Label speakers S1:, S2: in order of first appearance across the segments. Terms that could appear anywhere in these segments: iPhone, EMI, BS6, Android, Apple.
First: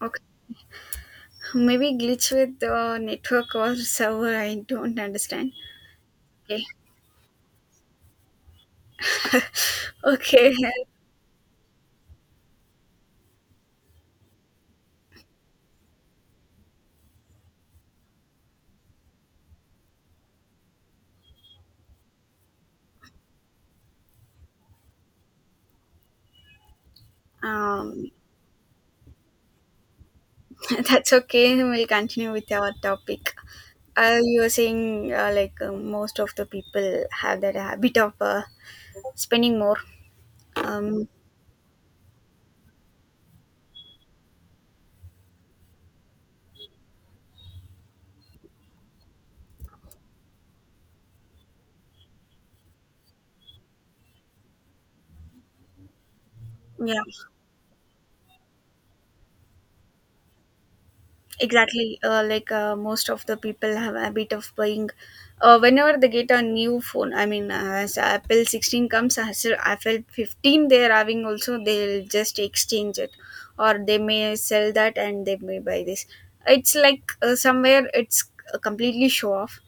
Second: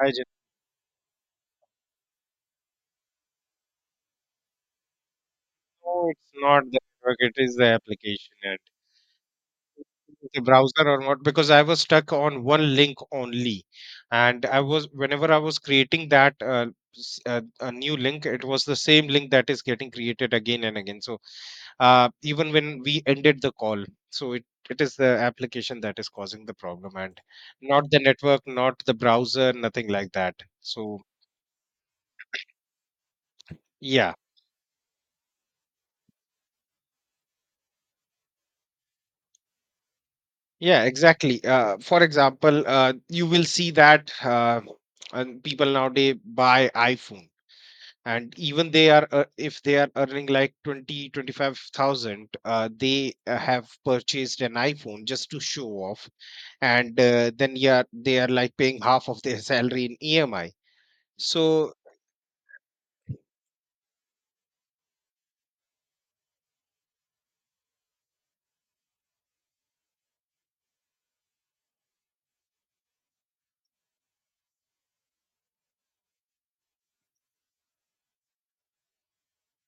S1: I
S2: Okay,
S1: just
S2: maybe glitch with the network or server. I don't understand.
S1: no, it's not
S2: Okay,
S1: the network, it is the application and the
S2: okay,
S1: browser or not, because I was stuck on one link only. And I was, whenever I was creating that a new link, it was the same link that is getting created again and again. So even when we ended the call, so it is the application that is causing the problem and not the
S2: um,
S1: network, not the browser, nothing like that. So
S2: that's okay. We'll continue with our topic.
S1: yeah.
S2: You were saying like most of the people have that habit of spending more.
S1: Yeah,
S2: Um,
S1: exactly. For example, you will see that and people nowadays buy iPhone, and even they are if they are earning like 20, 25,000, they have purchased an iPhone just to show off, and
S2: yeah.
S1: then yeah, they are like paying half of their salary in EMI. So,
S2: Exactly, like most of the people have a habit of buying. Whenever they get a new phone, I mean, as Apple 16 comes, as Apple 15 they are having also, they'll just exchange it, or they may sell that and they may buy this. It's like somewhere it's completely show off.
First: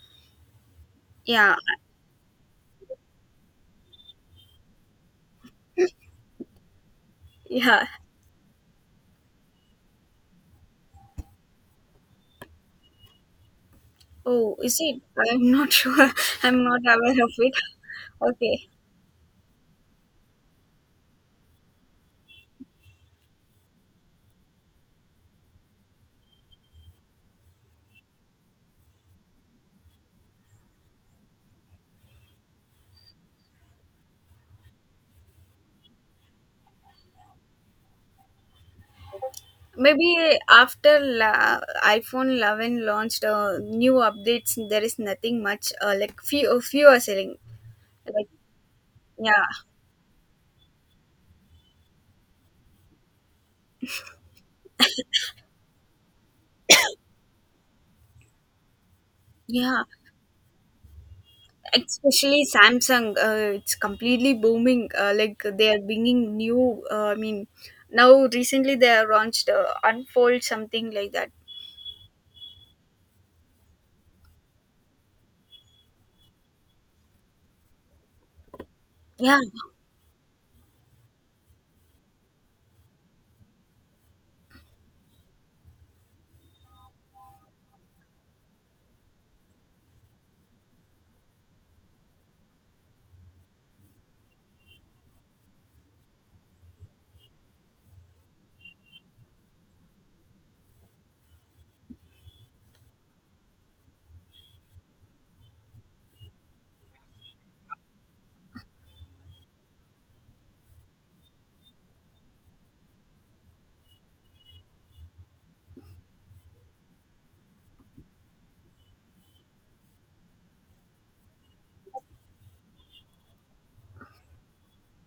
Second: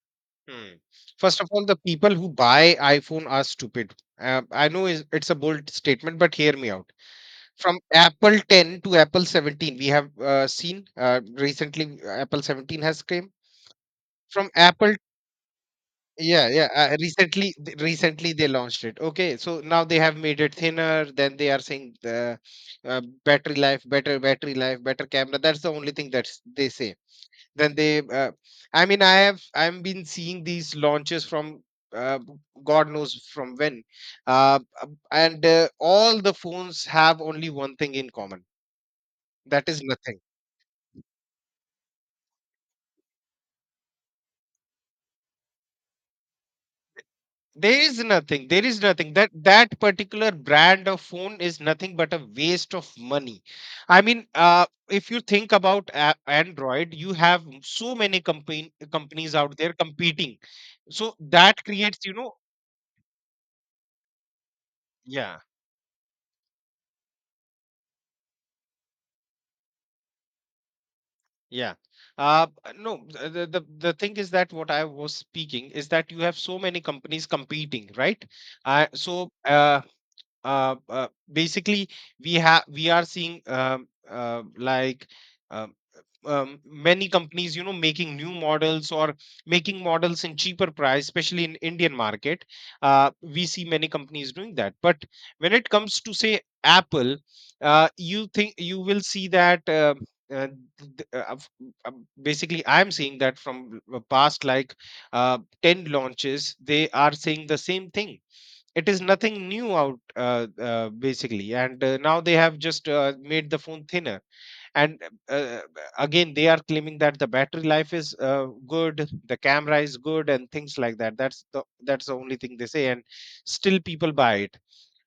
S1: hmm, first of
S2: Yeah,
S1: all, the people who buy iPhone are stupid. I know it's a bold statement, but hear me out from
S2: yeah.
S1: Apple 10 to Apple 17. We have seen, recently, Apple 17 has came from
S2: Oh, is
S1: Apple.
S2: it? I'm not sure.
S1: Yeah,
S2: I'm
S1: yeah.
S2: not
S1: Uh,
S2: aware of it.
S1: recently, recently they
S2: Okay.
S1: launched it. Okay, so now they have made it thinner. Then they are saying the battery life, better camera. That's the only thing that they say. Then they, uh, I mean, I've been seeing these launches from uh, God knows from when, and all the phones have only one thing in common. That is nothing.
S2: Maybe iPhone 11 launched new updates, there is nothing much like few are selling.
S1: There is
S2: Like
S1: nothing. There is nothing. That
S2: yeah,
S1: that particular brand of phone is nothing but a waste of money. I mean, if you think about Android, you have so many company companies out there
S2: yeah.
S1: competing. So that creates, you know,
S2: Especially Samsung, it's completely booming.
S1: yeah,
S2: Like they are bringing new. I mean, now recently they have launched Unfold something like that.
S1: yeah. Uh, no, the thing is that what I was speaking is that you have so many companies competing, right? Uh, so
S2: Yeah.
S1: uh, basically, we are seeing Uh, many companies, you know, making new models or making models in cheaper price, especially in indian market. We see many companies doing that, but when it comes to say apple, you think you will see that uh, th- uh, f- uh, basically I'm seeing that from the past like 10 launches they are saying the same thing. It is nothing new out, basically. And now they have just made the phone thinner. And uh, again they are claiming that the battery life is good, the camera is good, and things like that. That's the only thing they say, and still people buy it.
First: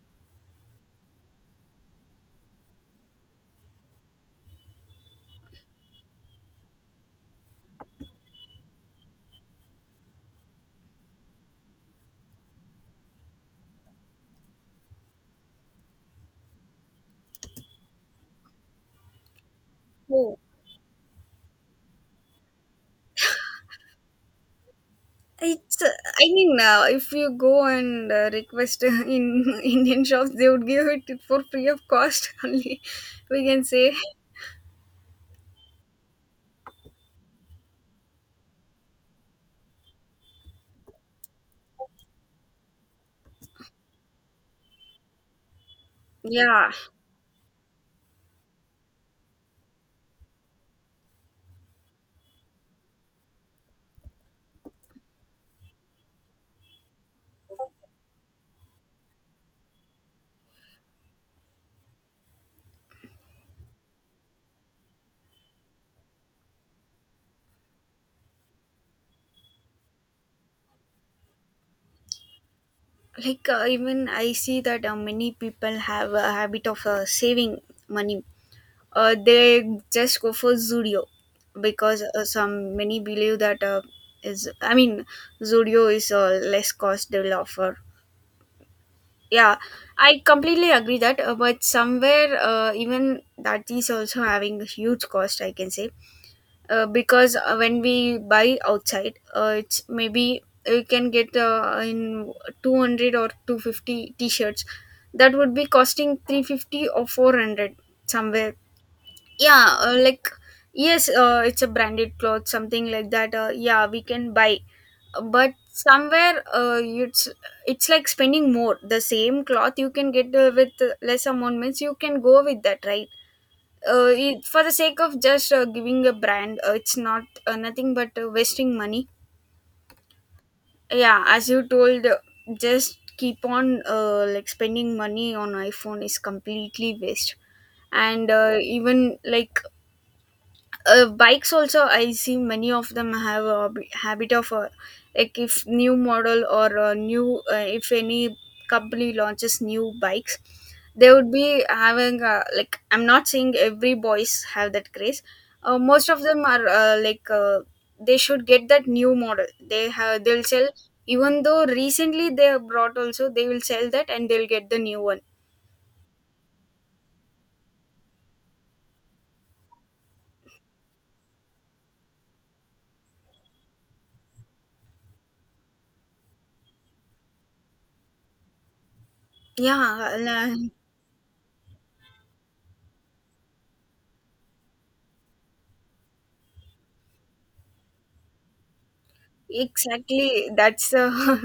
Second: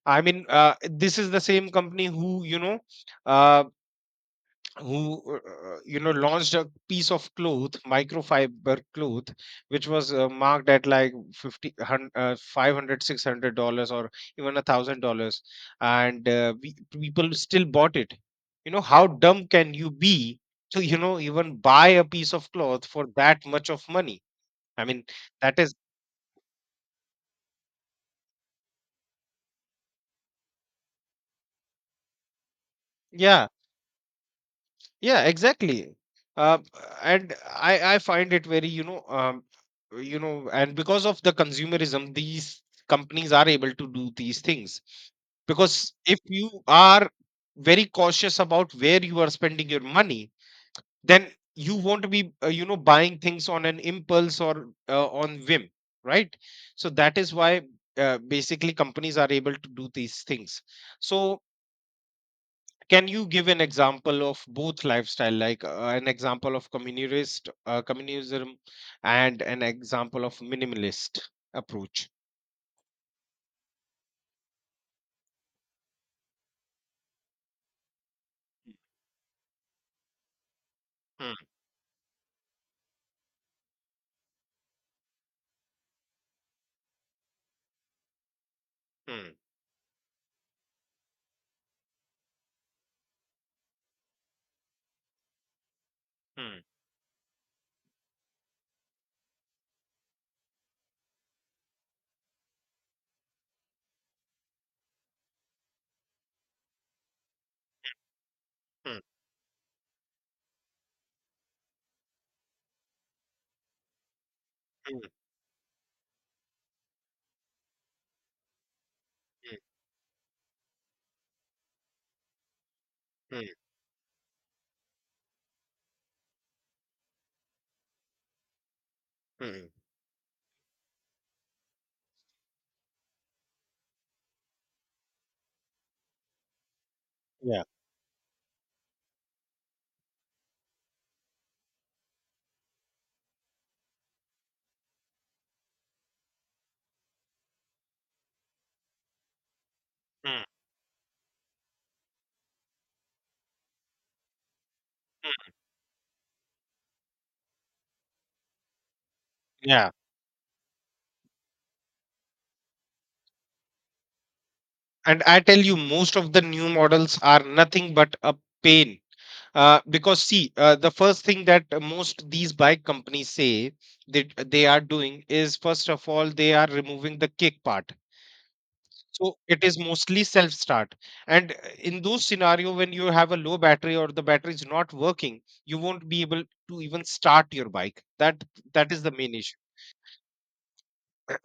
S1: I mean, this is the same company who, you know, uh, who you know, launched a piece of cloth, microfiber cloth, which was marked at like $500 or even $1,000. And people still bought it. You know, how dumb can you
S2: Oh.
S1: be to, you know, even buy a piece of cloth for that much of money? I mean, that is,
S2: It's, I mean, if you go and request in Indian shops, they would give it for free of cost only, we
S1: yeah,
S2: can say.
S1: yeah, exactly. Uh, and I find it very, you know, you know, and because of the consumerism, these companies are able to do these things. Because if you
S2: Yeah,
S1: are very cautious about where you are spending your money, then you won't be you know, buying things on an impulse or on whim, right? So that is why basically companies are able to do these things. So, can you give an example of both lifestyle, like an example of communist communism and an example of minimalist approach?
S2: like even I see that many people have a habit of saving money. They just go for Zudio
S1: Hmm,
S2: because some many believe that is I mean Zudio is a less cost they will offer.
S1: hmm,
S2: Yeah, I completely agree that, but somewhere even that is also having a huge cost. I can say
S1: hmm,
S2: because when we buy outside it's maybe we can get in 200 or 250 t-shirts that would be costing 350 or 400 somewhere.
S1: hmm,
S2: Yeah, like yes, it's a branded cloth something like that, yeah, we can buy,
S1: hmm,
S2: but somewhere it's like spending more. The same cloth you can get with less amount, means you can go with that, right?
S1: hmm,
S2: For the sake of just giving a brand, it's not nothing but wasting money.
S1: hmm, hmm.
S2: Yeah, as you told, just keep on like spending money on iphone is completely waste.
S1: Yeah.
S2: And even like bikes also, I see many of them have a habit of like if new model or new if any company launches new bikes,
S1: Hmm,
S2: they would be having like I'm not saying every boys have that craze.
S1: hmm.
S2: Most of them are they should get that new model. They
S1: Yeah.
S2: have, they'll sell, even though recently they have brought also, they will sell that and they'll get the new one.
S1: And I tell you, most of the new models are nothing but a pain. Because see, the first thing that most these bike companies say that they are doing is, first of all, they are removing the kick part. So it is mostly self
S2: Yeah.
S1: start. And in those scenario when you have a low battery or the battery is not working, you won't be able to even start your bike. That is the main issue.
S2: Exactly. That's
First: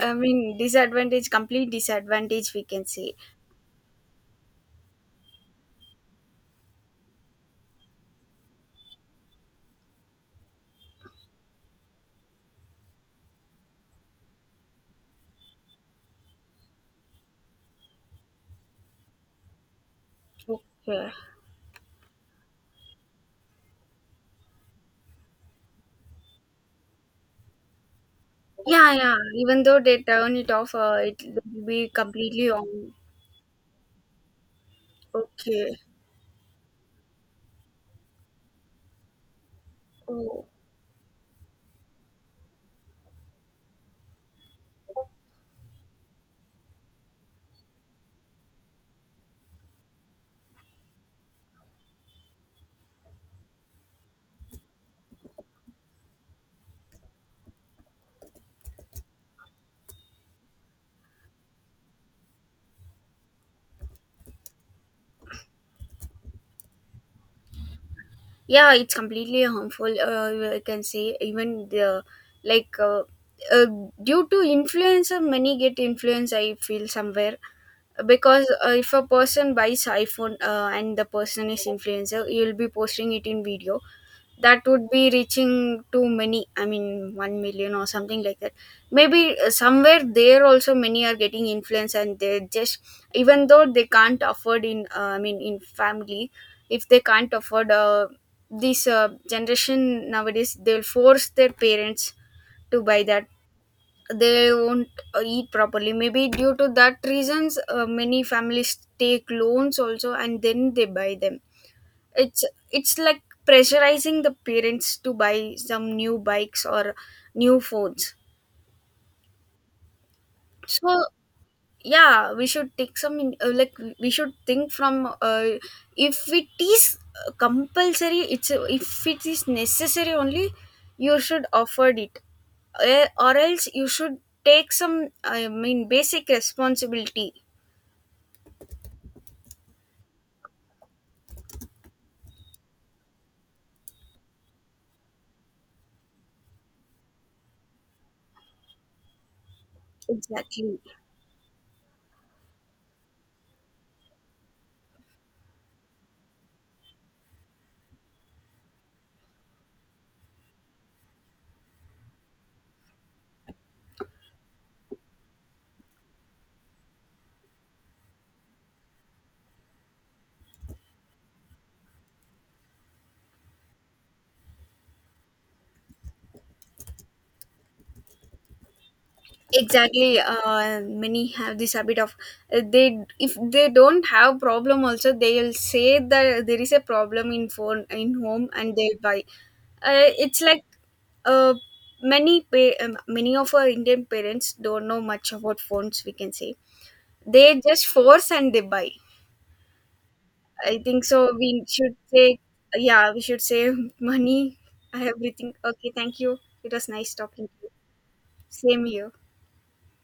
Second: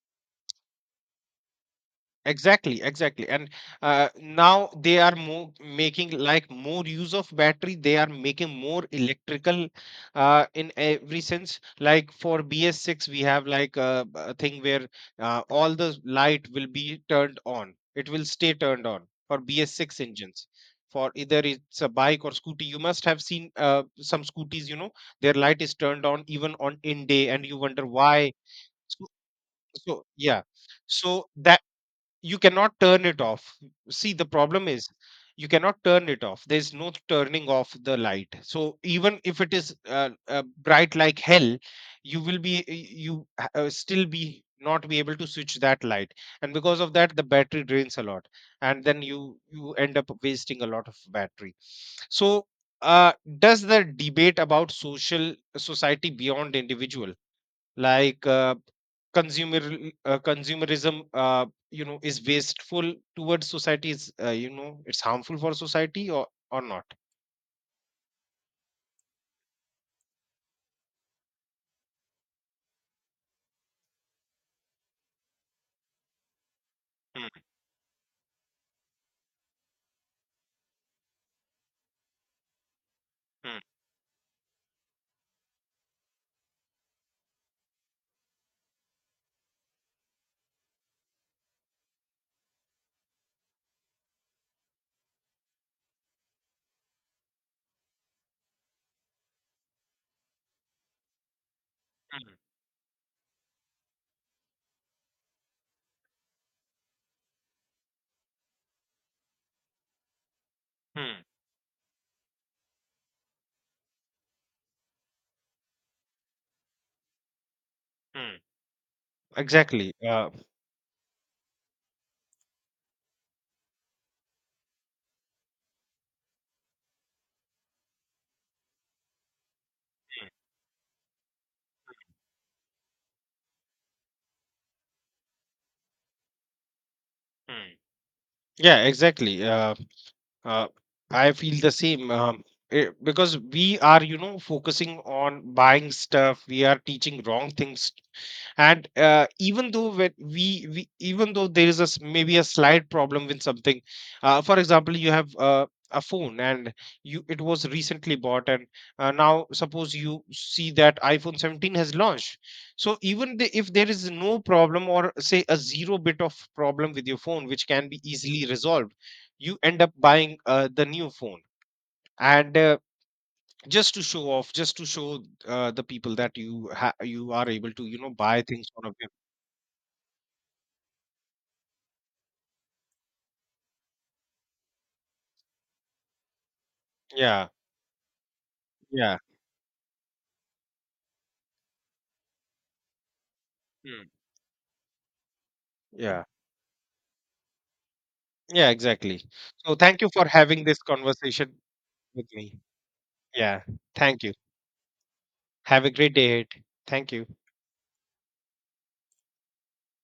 S2: I mean disadvantage, complete disadvantage, we
S1: Exactly,
S2: can say.
S1: exactly. And now they are more making like more use of battery. They are making more electrical in every sense. Like for BS6, we have like a thing where all the light will be turned on. It will stay turned on for BS6 engines. For
S2: Okay.
S1: either it's a bike or scooty, you must have seen some scooties, you know, their light is turned on even on in day, and you wonder why.
S2: Yeah,
S1: So,
S2: yeah. Even though they
S1: so,
S2: turn
S1: yeah.
S2: it off, it
S1: So
S2: will be
S1: you
S2: completely
S1: cannot
S2: on.
S1: turn it off. See, the problem is you
S2: Okay.
S1: cannot turn it off. There's no turning off the light, so even if it is
S2: Oh.
S1: bright like hell, you still be not be able to switch that light. And because of that the battery drains a lot. And then you end up wasting a lot of battery. So uh, does the debate about social society beyond individual, like consumer consumerism, you know, is wasteful towards society, is you know, it's harmful for society or not?
S2: Yeah, it's completely harmful. I can say even the like uh, due to influencer, many get influence. I feel
S1: Hmm,
S2: somewhere because if a person buys iphone and the person is influencer, you'll be posting it in
S1: hmm,
S2: video that would be reaching to many, I mean 1 million or something like that. Maybe somewhere there also many are getting influence, and they just, even though they can't afford in I mean in family, if they can't afford this generation nowadays, they'll force their parents
S1: hmm,
S2: to buy that. They won't eat properly. Maybe due to that reasons, many families take loans also, and then they buy
S1: hmm,
S2: them. It's it's like pressurizing the parents to buy some new bikes or new phones.
S1: hmm, exactly,
S2: So yeah, we should take some in- like we should think from, if it is compulsory, it's if it is necessary
S1: hmm,
S2: only, you should afford it. Or else you should take some, I mean, basic responsibility.
S1: hmm. Yeah, exactly. Uh, I feel the same. Because we are, you know, focusing on buying stuff, we are teaching wrong things. And even though when
S2: Exactly,
S1: we even though there is maybe a slight problem with something. For example, you have a phone and you it was recently bought. And now suppose you see that iphone 17 has launched, so even if there is no problem or say a zero bit of problem with your phone which can be easily resolved, you end up buying the new phone. And just to show off, just to show the people that you are able to, you know, buy things on a whim.
S2: exactly. Many have this habit of, they, if they don't have problem also, they'll say that there is a problem in
S1: Yeah,
S2: phone in home, and they'll buy.
S1: yeah,
S2: It's like, uh, many of our indian
S1: mm,
S2: parents don't know much about phones, we
S1: yeah,
S2: can say. They just force and they
S1: yeah,
S2: buy.
S1: exactly. So thank you for having
S2: I
S1: this
S2: think so, we
S1: conversation
S2: should say.
S1: with me.
S2: Yeah, we should
S1: Yeah,
S2: say.
S1: thank you.
S2: Money, everything
S1: Have
S2: okay,
S1: a great
S2: thank
S1: day
S2: you.
S1: ahead.
S2: It was
S1: Thank
S2: nice
S1: you.
S2: talking to you. Same here.